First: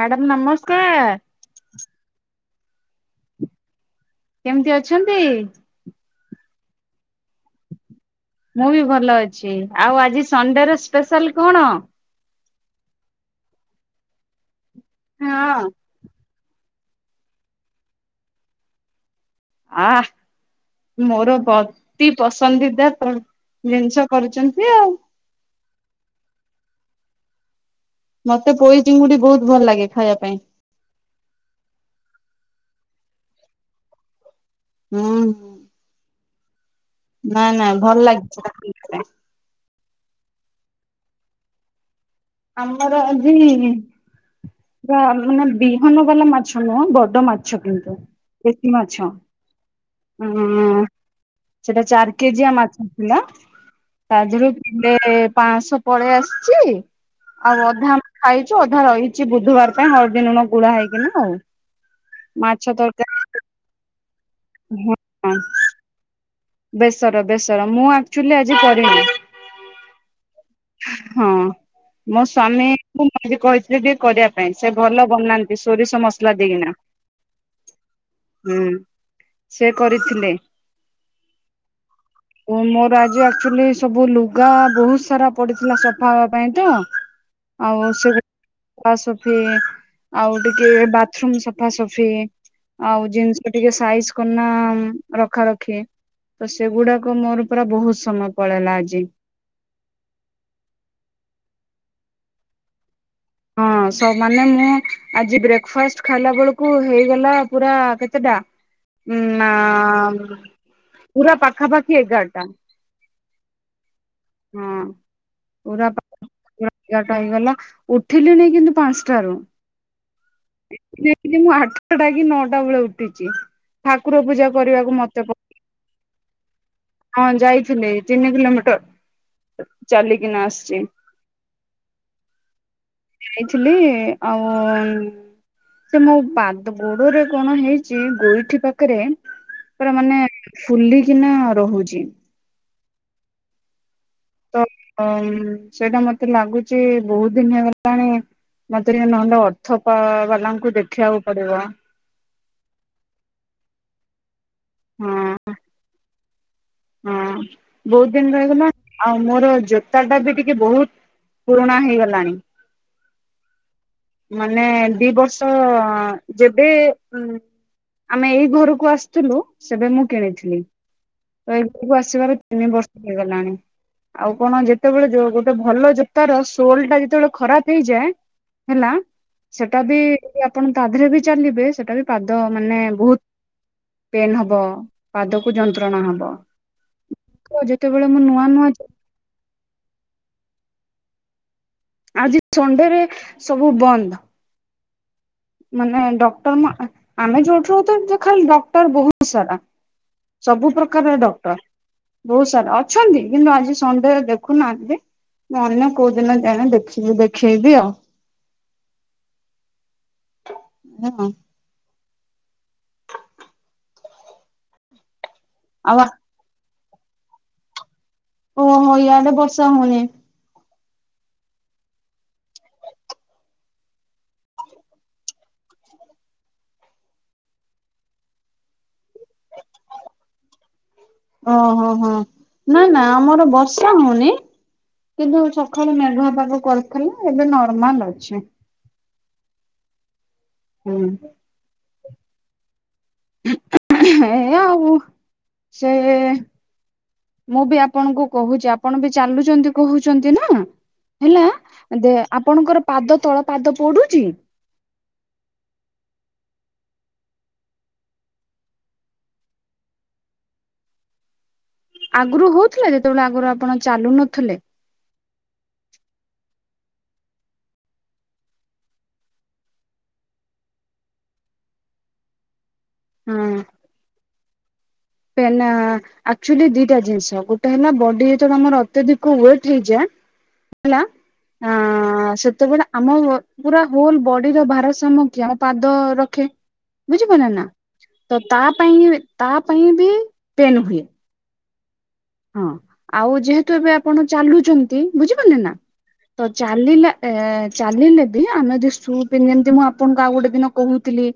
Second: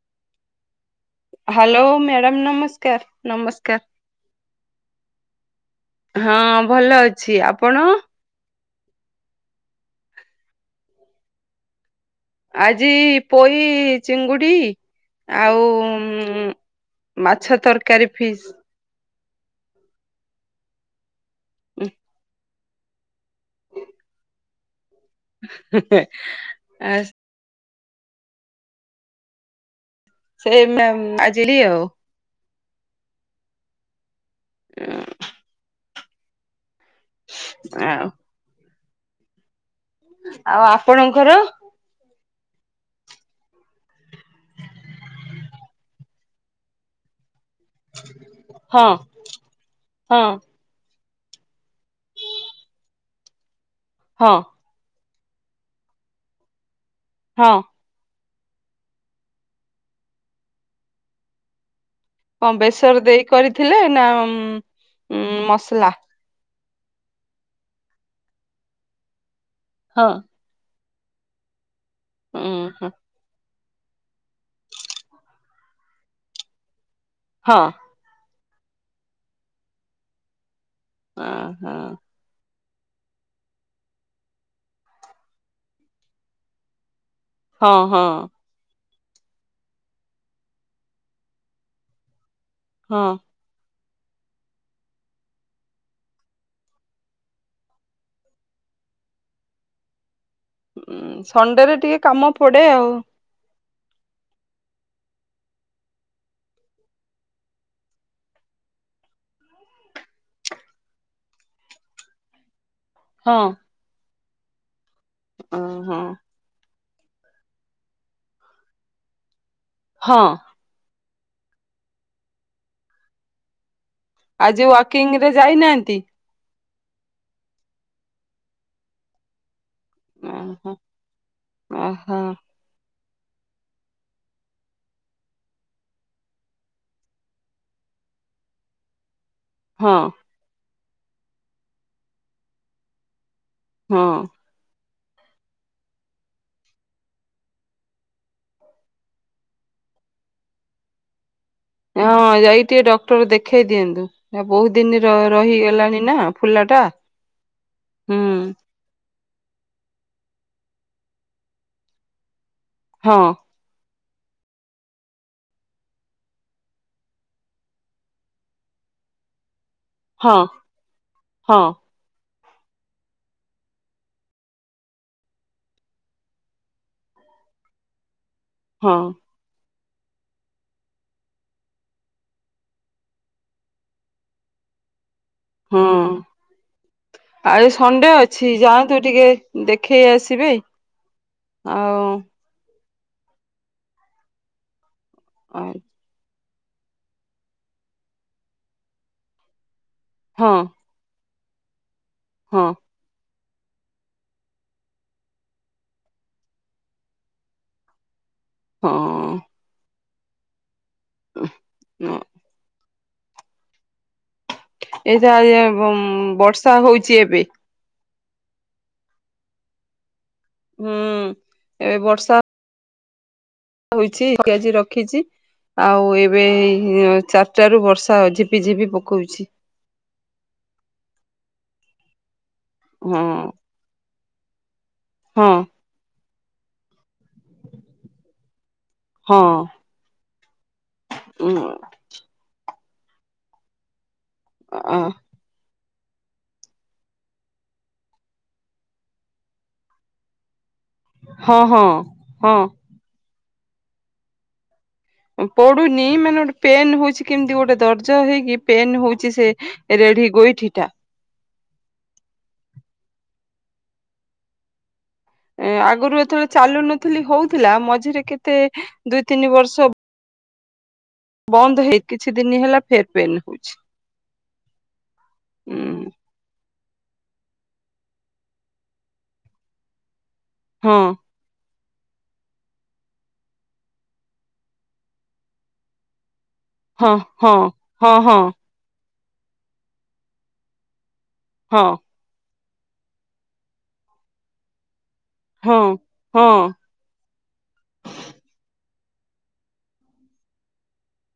Madam ନମସ୍କାର। Hello madam ନମସ୍କାର ନମସ୍କାର। କେମିତି ଅଛନ୍ତି? ହଁ ଭଲ ଅଛି ଆପଣ। ମୁଁ ବି ଭଲ ଅଛି ଆଉ ଆଜି ସଣ୍ଡେରେ ସ୍ପେଶାଲ କଣ? ଆଜି ପୋଇ ଚିଙ୍ଗୁଡି ଆଉ ହଁ। ଉଁ। ମାଛ ତରକାରୀ ଫିସ୍। ଆଃ ମୋର ଅତି ପସ ନ୍ଦି ଦା ଫୁଡ୍ ଜିନିଷ କରୁଛନ୍ତି ଆଉ। ହେ ହେ ଏସ ମତେ ପୋଇ ଚିଙ୍ଗୁଡି ବହୁତ ଭଲ ଲାଗେ ଖାଇଆ ପାଇଁ। ରେ ମ୍ୟାମ ଆଜିଲି ଆଉ। ହୁଁ। ନାଇଁ ନାଇଁ ଭଲ ଆଉ ଲାଗିଚି ସେଟା ପି ଆଉ ଆପଣଙ୍କର। ଆମର ଆଜି। ବା ମାନେ ବିହନ ବାଲା ମାଛ ନୁହଁ ବଡ ମାଛ କିନ୍ତୁ। ଉଁ ଦେଶୀ ହଁ ମାଛ ହଁ ଉଁ ଉଁ ସେଟା ଚାର କେଜିିଆ ମାଛ ଥିଲା ତା ହଁ ଧିରୁ କିଲେ ପାଁଶହ ପଳେଇ ଆସିଚି। ହଁ ଆଉ ଅଧା ଆମେ ଖାଇଚୁ ଅଧା ରହିଚି ବୁଧବାର ପାଇଁ ହଳଦୀ ଲୁଣ ଗୁଳା ହେଇକନା ଆଉ। କ ମାଛ ବେସର ତରକାରୀ ଦେଇ କରିଥିଲେ ନା ଉଁ ଉଁ [inaudible] ଉଁ ମସଲା। ବେସର ବେସର ମୁଁ ଆକଚୁଅଲି ଆଜି କରିନି। ହଁ। ହଁ ମୋ ସ୍ଵାମୀ ହଁ ଙ୍କୁ ମି କହିଥିଲି ଟିକେ କରିଆ ପାଇଁ ସେ ଭଲ ବନାନ୍ତି ସୋରିଷ ମସଲା ଦେଇକିନା। ହଁ। ହୁଁ ସେ କରିଥିଲେ। ଆ ହା। ମୋର ଆଜି ଆକ୍ଚୁଆଲି ସବୁ ଲୁଗା ବହୁତ ସାରା ପଡିଥିଲା ସଫା ହବା ପାଇଁ ତ। ହଁ ଆଉ ହଁ ସେ ସଫା ସଫି ଆଉ ଟିକେ ବାଥରୁମ୍ ସଫାସଫି ଆଉ ହଁ ଜିନିଷ ଟିକେ ସାଇଜ କନା ରଖା ରଖି। ତ ସେଗୁଡାକ ମୋର ପୁରା ବହୁତ ସମୟ ପଳେଇଲା ଆଜି। ଉଁ ସଣ୍ଡେରେ ଟିକେ କାମ ପଡେ ଆଉ। ହଁ ସ ମାନେ ମୁଁ ଆଜି ବ୍ରେକ ଫାଷ୍ଟ ଖାଇଲା ବେଳକୁ ହେଇଗଲା ପୁରା କେତେଟା? ଉଁ ନା ପୁରା ପାଖାପାଖି ଏଗାରଟା। ହଁ। ହଁ ପୁରା ହଁ ପା ଏଗାରଟା ହେଇଗଲା। ଉଥିଲିଣି କିନ୍ତୁ ପାନସଟାରୁ। ହଁ। ଏତିକି ଏତିକି ମୁଁ ଆଠଟା କି ନଅଟା ବେଳେ ଉଠିଛି ଠାକୁର ପୂଜା କରିବାକୁ ମତେ ପାଇନାହାନ୍ତି। ହଁ ଯାଇଥିଲେ ତିନି କିଲୋମିଟର। ଚାଲିକିନା ଓହୋ ଆସିଚି। ଓହୋ ଯାଇଥିଲି ଆଉ ଉଁ ଉଁ ସେ ମୋ ପାଦ ଗୋଡରେ କଣ ହେଇଛି ଗୋଇଠି ପାକରେ? ପୁରା ହଁ ମାନେ ଫୁଲିକିନା ରହୁଚି। ହଁ। ତ ଉଁ ସେଇଟା ମତେ ଲାଗୁଛି ବହୁତ ଦିନ ହେଇଗଲାଣି ମତେ ନହେଲେ ଅର୍ଥ ପା ବାଲାଙ୍କୁ ଦେଖିଆକୁ ପଡିବ। ହଁ ଯାଇ ଟିକେ ଡକ୍ଟର ଦେଖେଇ ଦିଅନ୍ତୁ ଆ ବହୁତ ଦିନ ହଁ ର ରହିଗଲାଣି ନା। ଫୁଲାଟା। ହଁ ବହୁତ ଦିନ ରହିଗଲା। ଆଉ ମୋର ଜୋତା ଟା ବି ଟିକେ ବହୁତ ପୁରୁଣା ହେଇଗଲାଣି। ହଁ। ମାନେ ଦି ବର୍ଷ ଯେବେ ଉଁ ଆମେ ଏଇ ଘରକୁ ଆସିଥିଲୁ ସେବେ ମୁଁ ହଁ କିଣିଥିଲି। ତ ହଁ ଇଘ୍ କୁ ଆସିବାର ତିନି ବର୍ଷ ହେଇଗଲାଣି। ଆଉ କଣ ଯେତେବେଳେ ଯୋଉ ଗୋଟେ ଭଲ ଜୋତା ର ସୋଲ ଟା ଯେତେବେଳେ ଖରାପ ହେଇଯାଏ ହେଲା ହଁ ସେଟା ବି ଆପଣ ତା ଦେହରେ ବି ଚାଲିବେ ସେଟା ବି ପାଦ ମାନେ ବହୁତ ପେନ୍ ହବ, ପାଦକୁ ଯନ୍ତ୍ରଣା ହବ। ତ ଆରେ ଯେତେବେଳେ ସଣ୍ଡେ ମୁଁ ନୂଆ ଅଛି ନୂଆ ଜା ତୁ ଟିକେ ଦେଖେଇ ଆସିବେ। ଆଉ ଆଜି ସଣ୍ଡେରେ ସବୁ ବନ୍ଦ। ହଁ ମାନେ ଡକ୍ଟର ମୁଁ ଆ-ଆମେ ଯୋଉଠୁ ରହୁ ଥୁଲୁ, ଖାଲି ଡକ୍ଟର ବହୁତ ସାରା। ସବୁ ପ୍ରକାରର ଡକ୍ଟର। ବହୁତ ହଁ ସାରା। ଅଛନ୍ତି। କିନ୍ତୁ ଆଜି ସଣ୍ଡେ ରେ ଦେଖୁନାହାଁନ୍ତି। ମୁଁ ଅନ୍ୟ କୋଉ ଦିନ ଯାଏଁ, ଦେଖିବି ଦେଖେଇବି ଆଉ। ହଁ। ହଁ। ହଁ। ଏଇଟା ଅଇଆ ବମ୍ ଆଉ ବର୍ଷା ହଉଚି ଏବେ। ଓହୋ! ୟାଡେ ବର୍ଷା ହଉନି। ହୁଁ, ଏବେ ବର୍ଷା ହୋଇଛି, ଆଜି ରଖିଛି। ଆଉ ଏବେ ଏଇ ଚାରିଟା ରୁ ବର୍ଷା ଝିପି ଝିପି ପକଉଛି। ଓହୋ! ହଁ, ନା ନା ହଁ ଆମର ବର୍ଷା ହଉନି। କିନ୍ତୁ ହଁ ସକା ଳୁ ମେଘୁଆ ପାଗ କରିଥିଲା। ଏବେ ନର୍ମାଲ ଅଛି। ହଁ। ହୁଁ। ଉଁ ଅ। ଏୟା ଆଉ ସେ ମୁଁ ବି ଆପଣଙ୍କୁ କହୁଛି, ଆପଣ ବି ଚାଲୁଛନ୍ତି କହୁଛନ୍ତି ନା। ହେଲା ହଁ ହଁ ଦେ, ହଁ ଆପଣଙ୍କର ପାଦ ତଳ ପାଦ ପୋଡୁଚି? ପୋଡୁନି ମାନେ, ଗୋଟେ ପେନ୍ ହଉଛି। କେମିତି ଗୋଟେ ଦର୍ଜ ହେଇକି ପେନ୍ ହଉଛି ସେ ରେଢି ଗୋଇଠିଟା। ଆଗରୁ ହଉଥିଲା, ଯେତେବେଳେ ଆଗରୁ ଆପଣ ଚାଲୁ ନଥିଲେ। ଆଗରୁ ଯେତେବେଳେ ଚାଲୁ ନଥିଲି ହଉଥିଲା, ମଝିରେ କେତେ ଦୁଇ ତିନି ବର୍ଷ ବନ୍ଦ ହେଇ କିଛି ଦିନ ହେଲା ଫେର୍ ଫେନ୍ ହଉଛି। ପେନେ-ଏ ହୁଁ ଆକ୍ଚୁଲି ଦିଟା ଜିନିଷ, ଗୋଟେ ହେଲା ବଡି ଯେତେବେଳେ ଆମର ଅତ୍ୟଧିକ ୱେଟ୍ ହେଇଯା ହେଲା ହଁ ଆଁ-ଆ ସତେବେଳେ ଆମ ପୁରା ହୋଲ ବଡିର ଭାରସାମ୍ୟ କିଏ! ଆମ ପାଦ ରଖେ। ହଁ ବୁଝି ପାଇଲ ନା। ହଁ ତ ହଁ ତା, ପାଇଁ ତା ପାଇଁ ବି ପେନ୍ ହୁଏ। ହଁ। ହଁ, ଆଉ ଯେହେତୁ ଏବେ ଆପଣ ଚାଲୁଛନ୍ତି। ବୁଝିପାରିଲେ ନା, ହଁ ହଁ ହଁ ତ ଚାଲିଲା ଏ ଚାଲିଲେ ବି ଆମେ ଯେ ସୁ ପି, ଯେମିତି ମୁଁ ଆପଣଙ୍କୁ ଆଉ ଗୋଟେ ଦିନ କହୁଥିଲି।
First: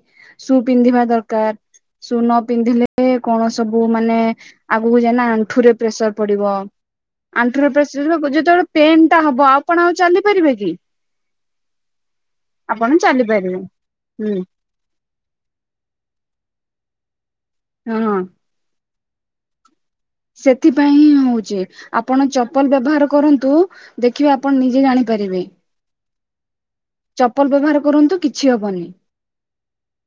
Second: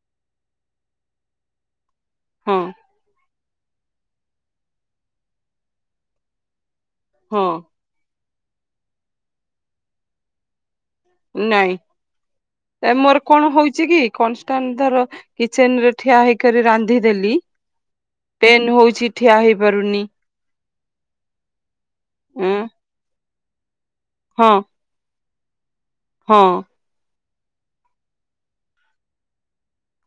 ସୁ ପିନ୍ଧିବା ଦରକାର। ସୁ ନ ହଁ ପିନ୍ଧିଲେ କଣ ସବୁ ମାନେ, ଆଗକୁ ଯାଇନା ଆଣ୍ଠୁରେ ପ୍ରେସର ପଡିବ। ହଁ ଆଣ୍ଠୁ ରେ ପ୍ରେସର [unintelligible] ଯେତେବେଳେ ପେନ୍ ଟା ହବ, ଆପଣ ଆଉ ଚାଲି ପାରିବେ କି? ନାଇଁ, ଆପଣ ମୋର ଚାଲି କଣ ପାରିବେ ହଉଛି କି ହୁଁ କନଷ୍ଟାନ୍ ଧର କିଚେନ୍ ରେ ଠିଆ ହେଇକରି ରାନ୍ଧିଦେଲି। ହଁଁ। ପେନ୍ ହଉଛି ଠିଆ ହେଇପାରୁନି। ସେଥିପାଇଁ ହିଁ ହଉଛି। ଆପଣ ଉଁ ଚପଲ ବ୍ୟବହାର କରନ୍ତୁ ଦେଖିବେ ହଁ ଆପଣ ନିଜେ ଜାଣିପାରିବେ। ହଁ। ଚପଲ ବ୍ୟବହାର କରନ୍ତୁ, କିଛି ହବନି।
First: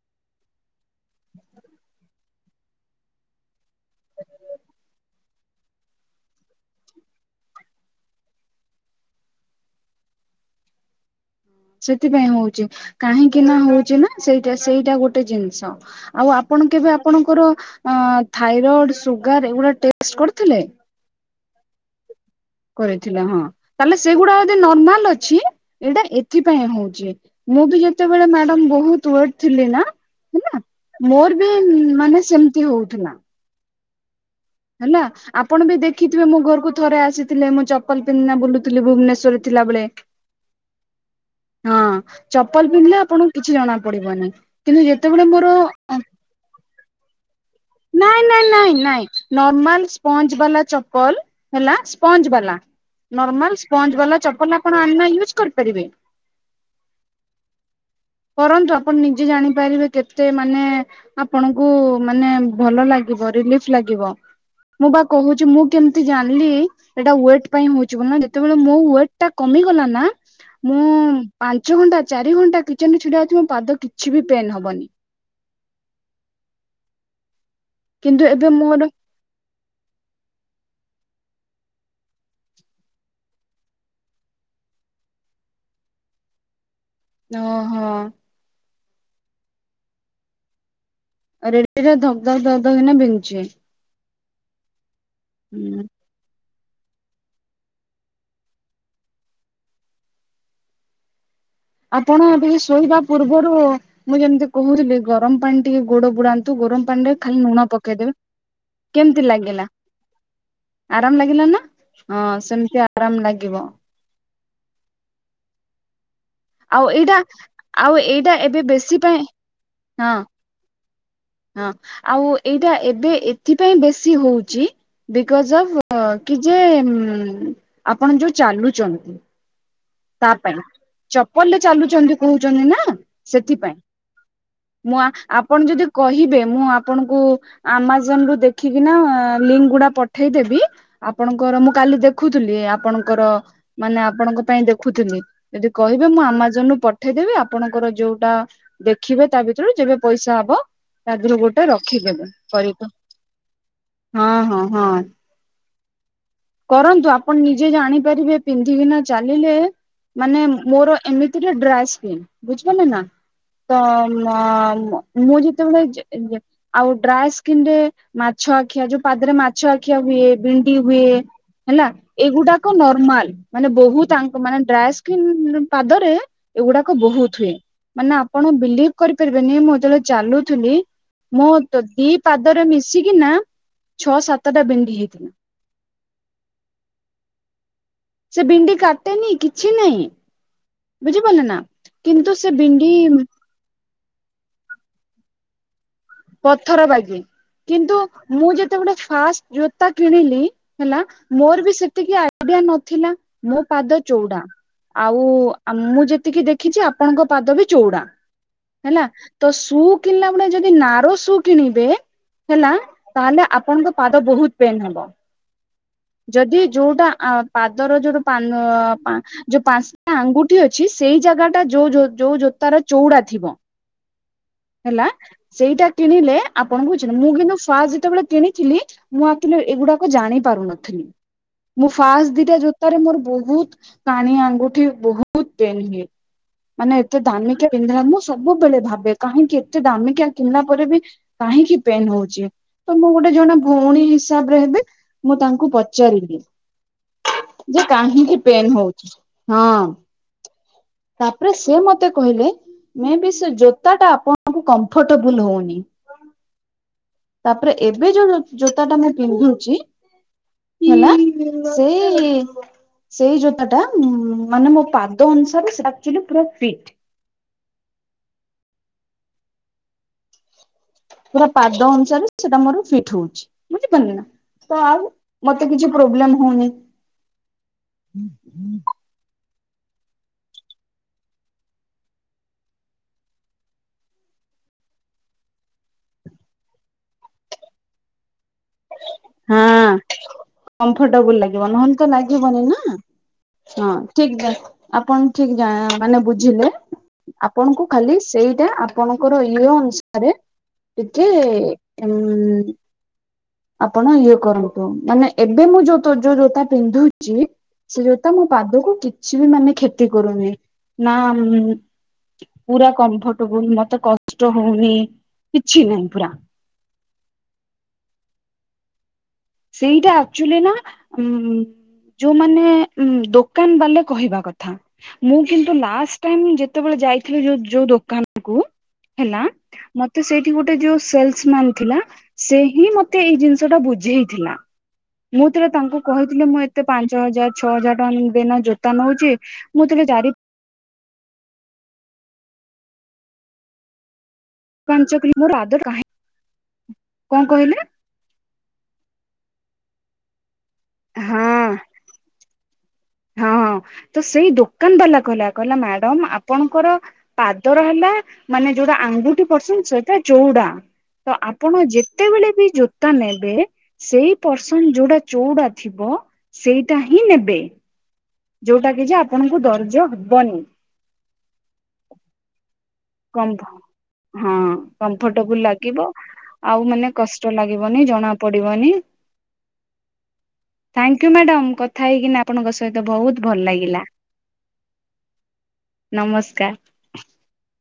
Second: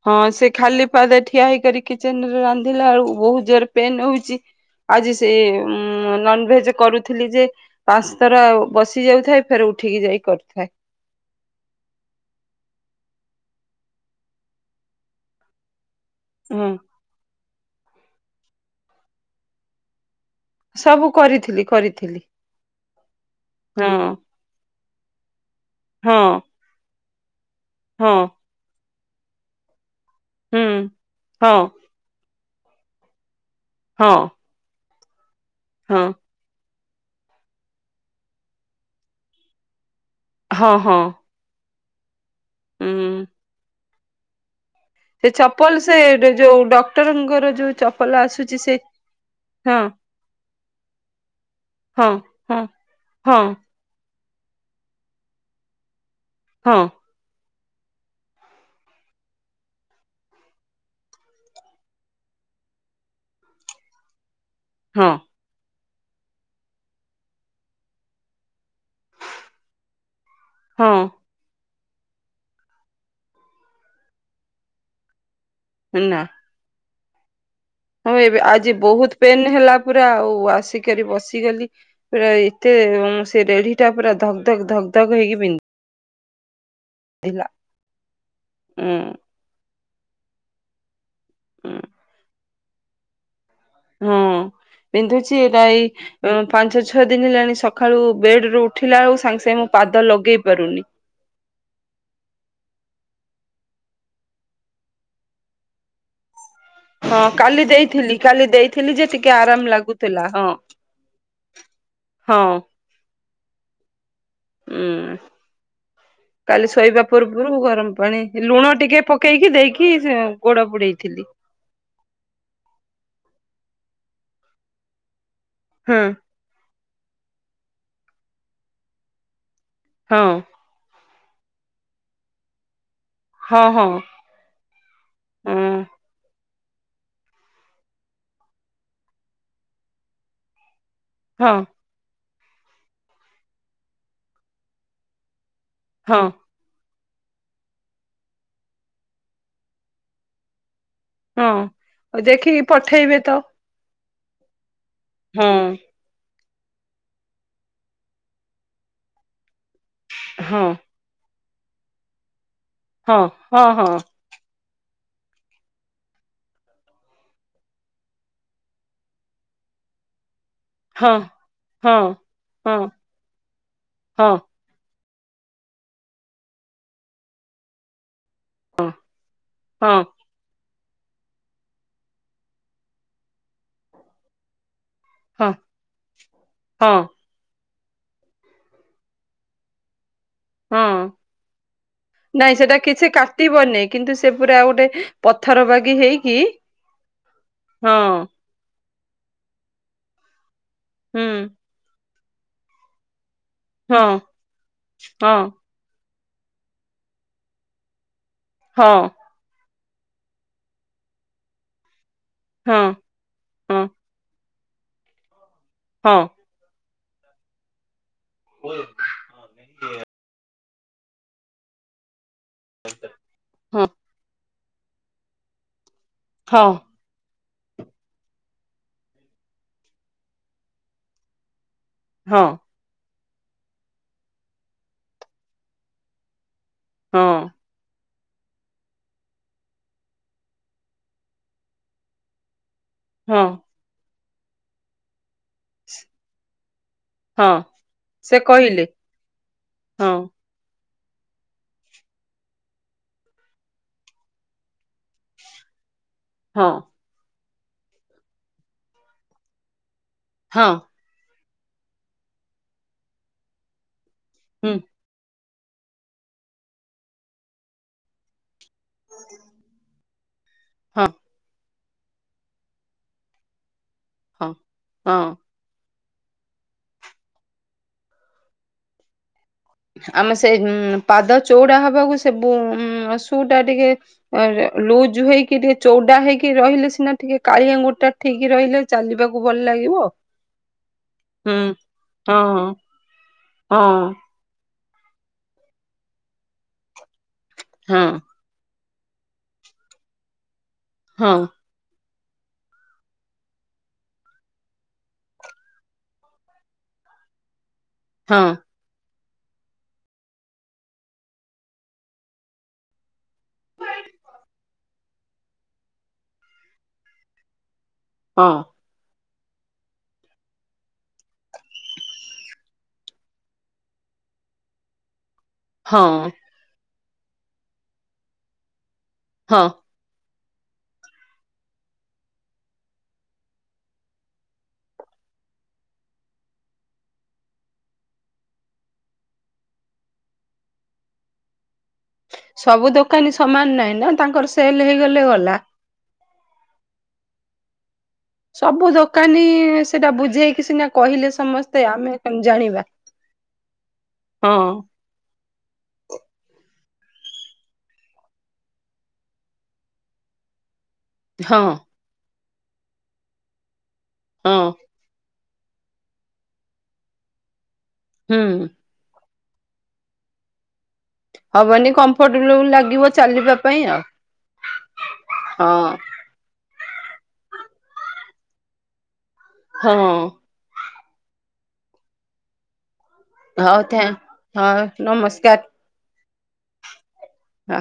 ହଁ, ସେ ଖାଲି ପାଦେ ଠିଆ ହେଇକି କିଚେନ୍ ରେ ରାନ୍ଧିଲା ଅଳକୁ ବହୁତ ଜୋର ପେନ୍ ହଉଚି। ଆଜି ସେ ନନ୍ ଭେଜ କରୁଥିଲି ଯେ ପାଞ୍ଚ ଥର ବସି ଯାଉଥାଏ। ଫେରେ ଉଠିକି ଯାଇକି କରୁଥାଏ। ସେଥିପାଇଁ ହଉଚି। କାହିଁକି ନା ହଉଚି ନା ସେଇଟା ସେଇଟା ଗୋଟେ ଜିନିଷ। ଆଉ, ଆପଣ ହଁ କେବେ ଆପଣଙ୍କର ଥାଇରଡ୍, ସୁଗାର ଏଗୁଡା ଟେଷ୍ଟ କରିଥିଲେ? ସବୁ କରିଥିଲି କରିଥିଲି। କରିଥିଲେ ହଁ, ହଁ ତାହେଲେ ସେଗୁଡା ଯଦି ନର୍ମାଲ ଅଛି ଏଇଟା ହଁ ଏଥିପାଇଁ ହଉଛି। ମୁଁ ବି ହଁ ଯେତେବେଳେ ମ୍ୟାଡମ୍ ବୋହୁତ୍ ୱେଟ୍ ଥିଲି ନା ହେଲା। ହୁଁ ମୋର ବି ହଁ ମାନେ ସେମିତି ହୋଉଥିଲା। ହଁ। ହେଲା। ଆପଣ ବି ହଁ ଦେଖିଥିବେ ମୁଁ ଘରକୁ ଥରେ ଆସିଥିଲେ, ମୁଁ ଚପଲ୍ ପିନ୍ଧିନା ବୁଲୁଥିଲି ଭୁବନେଶ୍ଵରରେ ଥିଲାବେଳେ। ହଁ ହଁ। ହଁ ଚପଲ୍ ପିନ୍ଧିଲେ ଉଁ ଆପଣଙ୍କୁ କିଛି ଜଣା ପଡିବନି। କିନ୍ତୁ ଯେ ସେ ଚପଲ୍ ସେ ଡେ- ଯୋଉ ଡକ୍ଟରଙ୍କର ଯୋଉ ନାଇଁ, ଚପଲ ନାଇଁ, ଆସୁଛି ନାଇଁ, ସେ ନାଇଁ ହଁ ନର୍ମାଲ ସ୍ପଞ୍ଜ ବାଲା ଚପଲ୍ ହେଲା ହଁ ସ୍ପଞ୍ଜ ବାଲା। ହଁ ହଁ ନର୍ମାଲ୍ ସ୍ପଞ୍ଜ ବାଲା ଚପଲ, ଆପଣ ଆଣିନେ ୟୁଜ୍ କରିପାରିବେ। ହଁ। [unintelligible] କରନ୍ତୁ। ଆପଣ ନିଜେ ଜାଣିପାରିବେ କେତେ ମାନେ ଆପଣଙ୍କୁ ମାନେ ଭଲ ଲାଗିବ ରିଲିଫ୍ ଲାଗିବ। ମୁଁ ବା ହଁ କହୁଛି ମୁଁ କେମିତି ଜାଣିଲି ସେଇଟା ୱେଟ୍ ପାଇଁ ହୋଉଛି ବୋଲି। ଯେତେବେଳେ ମୋ ୱେଟ୍ ଟା କମିଗଲା ନା ମୁଁ ହଁ। ପାଞ୍ଚ ଘଣ୍ଟା ଚାରି ଘଣ୍ଟା କିଚେନ୍ ରେ ଛିଡା ହେଇଥିବି ମୋ ପାଦ କିଛି ବି ପେନ୍ ହବନି। ହେ ନା। ହଁ କିନ୍ତୁ ଏବେ ଆଜି ମୋର ବହୁତ ପେନ୍ ହେଲା ପୁରା ଆଉ ଆସିକେରି ବସିଗଲି। ପୁରା ଏତେ ସେ ରେଢି ଟା ପୁରା ଧକ୍ ଧକ୍, ଧକ୍ ଧକ୍ ହେଇକି ବିନ୍ ଅ ହ ଉଁ। ରେଡିରେ ଧକ୍ ଧକ୍ ଧକ୍ ହେଇକିନା ବିନ୍ଧୁଚି। ହଁ ବିନ୍ଧୁଛି ଏଇରା ଏଇ ହୁଁ ପାଞ୍ଚ ଛଅ ଦିନ୍ ହେଲାଣି, ସଖାଳୁ ବେଡ୍ ରୁ ଉଠିଲା ବେଳୁ କୁ ସାଙ୍ଗେ ସାଙ୍ଗେ ମୁଁ ପାଦ ଲଗେଇ ପାରୁନି। ଆପଣ ଟିକେ ଶୋଇବା ପୂର୍ବରୁ ମୁଁ ଯେମିତି କହୁଥିଲି, ଗରମ ପାଣି ଟିକେ ଗୋଡ ବୁଡାନ୍ତୁ ଗରମ ପାଣିରେ ହଁ ଖାଲି କାଲି ଲୁଣ ପକେଇଦେବେ। ଦେଇଥିଲି, କାଲି ଦେଇଥିଲି ଯେ କେମିତି ଟିକେ ଲାଗିଲା ଆରାମ ଲାଗୁଥିଲା ହଁ। ଆରାମ ଲାଗିଲା ନା? ହଁ ସେମିତି ଆରାମ ଲାଗିବ। ହୁଁ। କାଲି ଆଉ ଶୋଇବା ଏଇଟା ପୂର୍ବରୁ ଗରମ ଆଉ ପାଣି, ଏଇଟା ଏବେ ଲୁଣ ବେଶୀ ଟିକେ ପାଇଁ ପକେଇକି ଦେଇକି ହଁ ଗୋଡ ବୁଡେଇଥିଲି। ହଁ ଆଉ ଏଇଟା ଏବେ ଏଥିପାଇଁ ବେଶୀ ହଉଛି, ବିକଜ ଅଫ୍ ହଁ। କି ଯେ ଆପଣ ଯୋଉ ଚାଲୁଚନ୍ତି ହଁ ତା ପାଇଁ ଚପଲ୍ ରେ ଚାଲୁଚନ୍ତି କହୁଛନ୍ତି ନା ହଁ ସେଥିପାଇଁ। ହଁ ମୁଁ ଆପଣ ଯଦି କହିବେ ମୁଁ ଆପଣଙ୍କୁ ଆମାଜନ୍ ରୁ ଦେଖିକିନା ଲିଙ୍କ୍ ଗୁଡା ପଠେଇ ଦେବୀ ହଁ ଆପଣଙ୍କର ମୁଁ କାଲି ଦେଖୁଥିଲି ଆପଣଙ୍କର ମାନେ ଆପଣଙ୍କ ପାଇଁ ଦେଖୁଥିଲି ଯଦି କହିବେ ହଁ ମୁଁ ଆମାଜନ୍ ରୁୁ ପ ପଠେଇଦେବି ଆପଣଙ୍କର ଯୋଉଟା ଦେଖିବେ ତା ଭିତରୁ ଯେବେ ପଇସା ହବ ତା ଦେହରୁ ହଁ ଗୋଟେ ହଁ। ରଖିଦେବେ ଦେଖିକି କରିକି। ପଠେଇବେ ତ ହଁ ହଁ ହଁ। ହଁ। କରନ୍ତୁ ଆପଣ ନିଜେ ଜାଣିପାରିବେ ପିନ୍ଧିକିନା ଚାଲିଲେ। ମାନେ ହଁ ମୋର ଏମିତିକା ଡ୍ରାଏ ସ୍କିନ୍ ବୁଝିପରିଲେନା, ହଁ ହଁ ତ ହଁ ଅଁ ମୁଁ ଯେତେବେଳେ, ଯେ-ଯେ ଆଉ ଡ୍ରାଏ ସ୍କିିନ ରେ ମାଛ ଆଖିଆ, ଯୋଉ ପାଦରେ ମାଛ ଆଖିଆ ହୁଏ ବିଣ୍ଡି ହୁଏ, ହଁ ହେଲା ହଁ। ଏଗୁଡାକ ହଁ ନର୍ମାଲ, ମାନେ ବୋହୁତ୍ ହଁ ଆଙ୍କ ମାନେ ଡ୍ରାଏ ସ୍କି ନ୍, ପାଦରେ ଏଗୁଡାକ ବୋହୁତ୍ ହୁଏ। ମାନେ ଆପଣ ହଁ ବିଲିବ୍ କରିପାରିବେନି, ମୁଁ ହଁ ଯେତେବେଳେ ଚାଲୁଥିଲି ମୋ ତ ଦି ପାଦରେ ମିଶିକି ନା ଛଅ ସାତଟା ବେଣ୍ଡି ହେଇଥିଲା। ହଁ ହଁ। ସେ ବିଣ୍ଡି କାଟେନି କିଛି ନାହିଁ? ହଁ ବୁଝିପାରିଲେ ନା କିନ୍ତୁ ନାଇଁ ସେ ସେଇଟା ବିଣ୍ଡି କିଛି କା ଟିବନି କିନ୍ତୁ ସେ ପୁରା ଆଉ ଗୋଟେ ପଥର ବାଗି ହେଇ ପଥର ବାଗି! କିନ୍ତୁ ମୁଁ ଯେତେବେଳେ ଫାଷ୍ଟ ଜୋତା କିଣିଲି ହେଲା ହୁଁ ମୋର ବି ସେତିକି ଆଇଡିଆ ନଥିଲା ମୋ ପାଦ ହଁ ଚଉଡା ଆଉ ହଁ ଆଉ ମୁଁ ଯେତିକି ଦେଖିଛି ଆପଣଙ୍କ ପାଦ ବି ଚଉଡା ହଁ ହେଲା। ତ ସୁଉ କିଣିଲା ବେଳେ ଯଦି ନାରୋ ସୁଉ କିଣିବେ ହେଲା ହଁ ତାହେଲେ ହଁ ଆପଣଙ୍କ ପାଦ ବହୁତ ପେନ୍ ହବ। ହଁ। ଯଦି ଯୋଉଟା ଆ ପାଦର ଯୋଉଟା ପାନ ପା ଯୋଉ ପାଞ୍ଚଟା ଆଙ୍ଗୁଠି ଅଛି ସେଇ ଜାଗାଟା ଯୋଉ ଯୋଉ ଯୋଉ ଜୋତାର ଚୌଉଡା ଥିବ ହଁ। ହେଲା ସେଇଟା କିଣିଲେ ହଁ ଆପଣଙ୍କୁ ମୁଁ କିନ୍ତୁ ଫାଷ୍ଟ ଯେତେବେଳେ କିଣିଥିଲି ମୁଁ ଆକଚୁଆଲି ଏଗୁଡାକ ଜାଣି ପାରୁନଥିଲି। ମୁଁ ଫାଷ୍ଟ ହଁ ଦିଟା ଜୋତାରେ ମୋର ବହୁତ କାଣି ଆଙ୍ଗୁଠି ବହୁତ ପେନ ହୁଏ। ମାନେ ଏତେ ହଁ। ଦାମିକିଆ ପିନ୍ଧିବା ମୁଁ ସବୁବେଳେ ଭାବେ କାହିଁକି ଏତେ ଦାମିକିଆ କିଣିଲା ପରେ ବି କାହିଁକି ପେନ୍ ହଉଛି ତ ମୁଁ ଗୋଟେ ହଁ ଜଣେ ମୋ ଭଉଣୀ ହିସାବରେ ହେବେ ମୁଁ ତାଙ୍କୁ ପଚାରିଲି ହଁ ଯେ କାହିଁକି ସେ ପେନ୍ କହିଲେ ହଉଛି? ହଁ। ତାପରେ ସେ ମତେ କହିଲେ ମେ ବି ସେ ଜୋତ୍ ତା ଟା ଆପଣଙ୍କୁ କମ୍ଫର୍ଟେବୁଲ ହଉନି। ହଁ। ତାପରେ ଏବେ ଯୋଉ ଜୋ ଜୋତା ଟା ମୁଁ ପିନ୍ଧୁଛି ହଁ। ହେଲା ସେଇ ସେଇ ଜୋତାଟା ଉଁ ହୁଁ ମାନେ ମୋ ପା ଦ ଅନୁସାରେ ସେଇଟା ଆକଚୁଆଲି ପୁରା ଫିଟ ହଁ ପୁରା ପାଦ ଅନୁସାରେ ସେଟା ମୋର ଫିଟ୍ ହଉଛି ବୁଝିପାରିଲେ ନା ହଁ। ତ ଆଉ ହଁ ମତ ତ କିଛି ପ୍ରୋବ୍ଲେମ ହଉନି ଆମେ ସେ ଉଁ ପାଦ ଚଉଡା ହବାକୁ ସେବୁ ଉଁ ସୁଉଟା ଟିକେ [unintelligible] ଲୁଜ ହେଇକି ଟିକେ ଚଉଡା ହେଇକି ରହିଲେ ସିନା ଟିକେ କାଣୀ ଆଙ୍ଗୁଟି ଟା ଠିକ ରହିଲେ ଚାଲିବାକୁ ଭଲ ହଁ ଲାଗିବ। କମ୍ଫର୍ଟେବୁଲ ହୁଁ ଲାଗିବ ନହଲେ ତ ଲାଗିବନି ହଁ ନା ହଁ ଠିକ ଦେ ଆପଣ ଠିକ ଜା ମାନେ ବୁଝିଲେ ଆପଣଙ୍କୁ ହଁ ଖାଲି ସେଇଟା ଆପ ଆପଣଙ୍କର ଇଏ ଅନୁସାରେ ଟିକେ ହଁ ଉଁ ଆପଣ ଇଏ କରନ୍ତୁ ମାନେ ଏବେ ମୁଁ ଯୋଉ ତୋ ଯୋଉ ଜୋତା ପିନ୍ଧୁଛି ସେ ଜୋତା ହଁ ମୋ ପାଦକୁ କିଛି ବି ମାନେ କ୍ଷତି କରୁନି ନା ଉଁ ପୁରା କମ୍ଫର୍ଟବୁଲ ମତେ କଷ୍ଟ ହଉନି କିଛି ନାହିଁ ପୁରା ହଁ। ସେଇଟା ଆକଚୁଆଲି ନା ଉଁ ଯୋଉମାନେ ଉଁ ଦୋକାନ ବାଲା କହିବା କ ଥା ମୁଁ କିନ୍ତୁ ଲାଷ୍ଟ୍ ହଁ ଟାଇମ୍ ଯେତେବେଳେ ଯାଇଥିଲି ଯୋଉ ଯୋଉ ଦୋକାନ କୁ ହେଲା ହଁ। ମତେ ସେଇଠି ଗୋଟେ ଯୋଉ ସେଲସ ମ୍ୟାନ ଥିଲା ସେ ହିଁ ମତେ ଏଇ ଜିନିଷଟା ବୁଝେଇ ଥିଲା। ମୁଁ ଥରେ ତାଙ୍କୁ କହିଥିଲି ମୁଁ ଏତେ ପାଞ୍ଚ ହଜାର ଛଅ ହଜାର ଟଙ୍କା ଦେଇନା ଜୋତା ନଉଛି ମୁଁ ତ [unintelligible] ସବୁ ଦୋକାନୀ ସମାନ ନାଇଁ ନା ତାଙ୍କର ସେଲ ପାଞ୍ଚ ହେଇଗଲେ କିଲୋ ମୋର ଗଲା। ଆଦର କଣ କହିଲେ? ସବୁ ଦୋକାନୀ ସେଇଟା ବୁଝେଇକି ସିନା କହିଲେ ହଁ ସମସ୍ତେ ଆମେ କେମିତି ଜାଣିବା? ହଁ ତ ସେଇ ହଁ ଦୋକଣ୍ଟା ହାଲା କହିଲା କହିଲା ମ୍ୟାଡମ ଆପଣଙ୍କର ପାଦର ହେଲା ମାନେ ଯୋଉଟା ଆଙ୍ଗୁଠି ପଡସନ ସେଇଟା ଚୋଉଡା। ତ ହଁ ଆପଣ ଯେତେବେଳେ ବି ଜୋତା ନେବେ ସେଇ ହଁ ପର୍ସନ ଯୋଉଟା ଚୋଉଡା ଥିବ ସେଇଟା ହିଁ ନେବେ। ହୁଁ ଯୋଉଟା କି ଯେ ଆପଣଙ୍କୁ ଦୈର୍ଯ୍ୟ ହବନି। ହବନି କମ୍ଫର୍ଟେବଲ ଲାଗିବ ଚାଲିବା କମ୍ଫ ପାଇଁ ଆଉ ହଁ କମ୍ଫର୍ଟେବୁଲ ଲାଗିବ। ଆଉ ମାନେ କଷ୍ଟ ଲାଗିବନି ଜଣା ପଡିବନି। ହଁ। ଥ୍ୟାଙ୍କୟୁ ମ୍ୟାଡ଼ମ କଥା ହେଇକିନା ଆପଣଙ୍କ ସହିତ ବହୁତ ଭଲ ହଉ ଲାଗିଲା ଥ୍ୟା ହଁ ନମସ୍କାର। ନମସ୍କାର। ହଁ।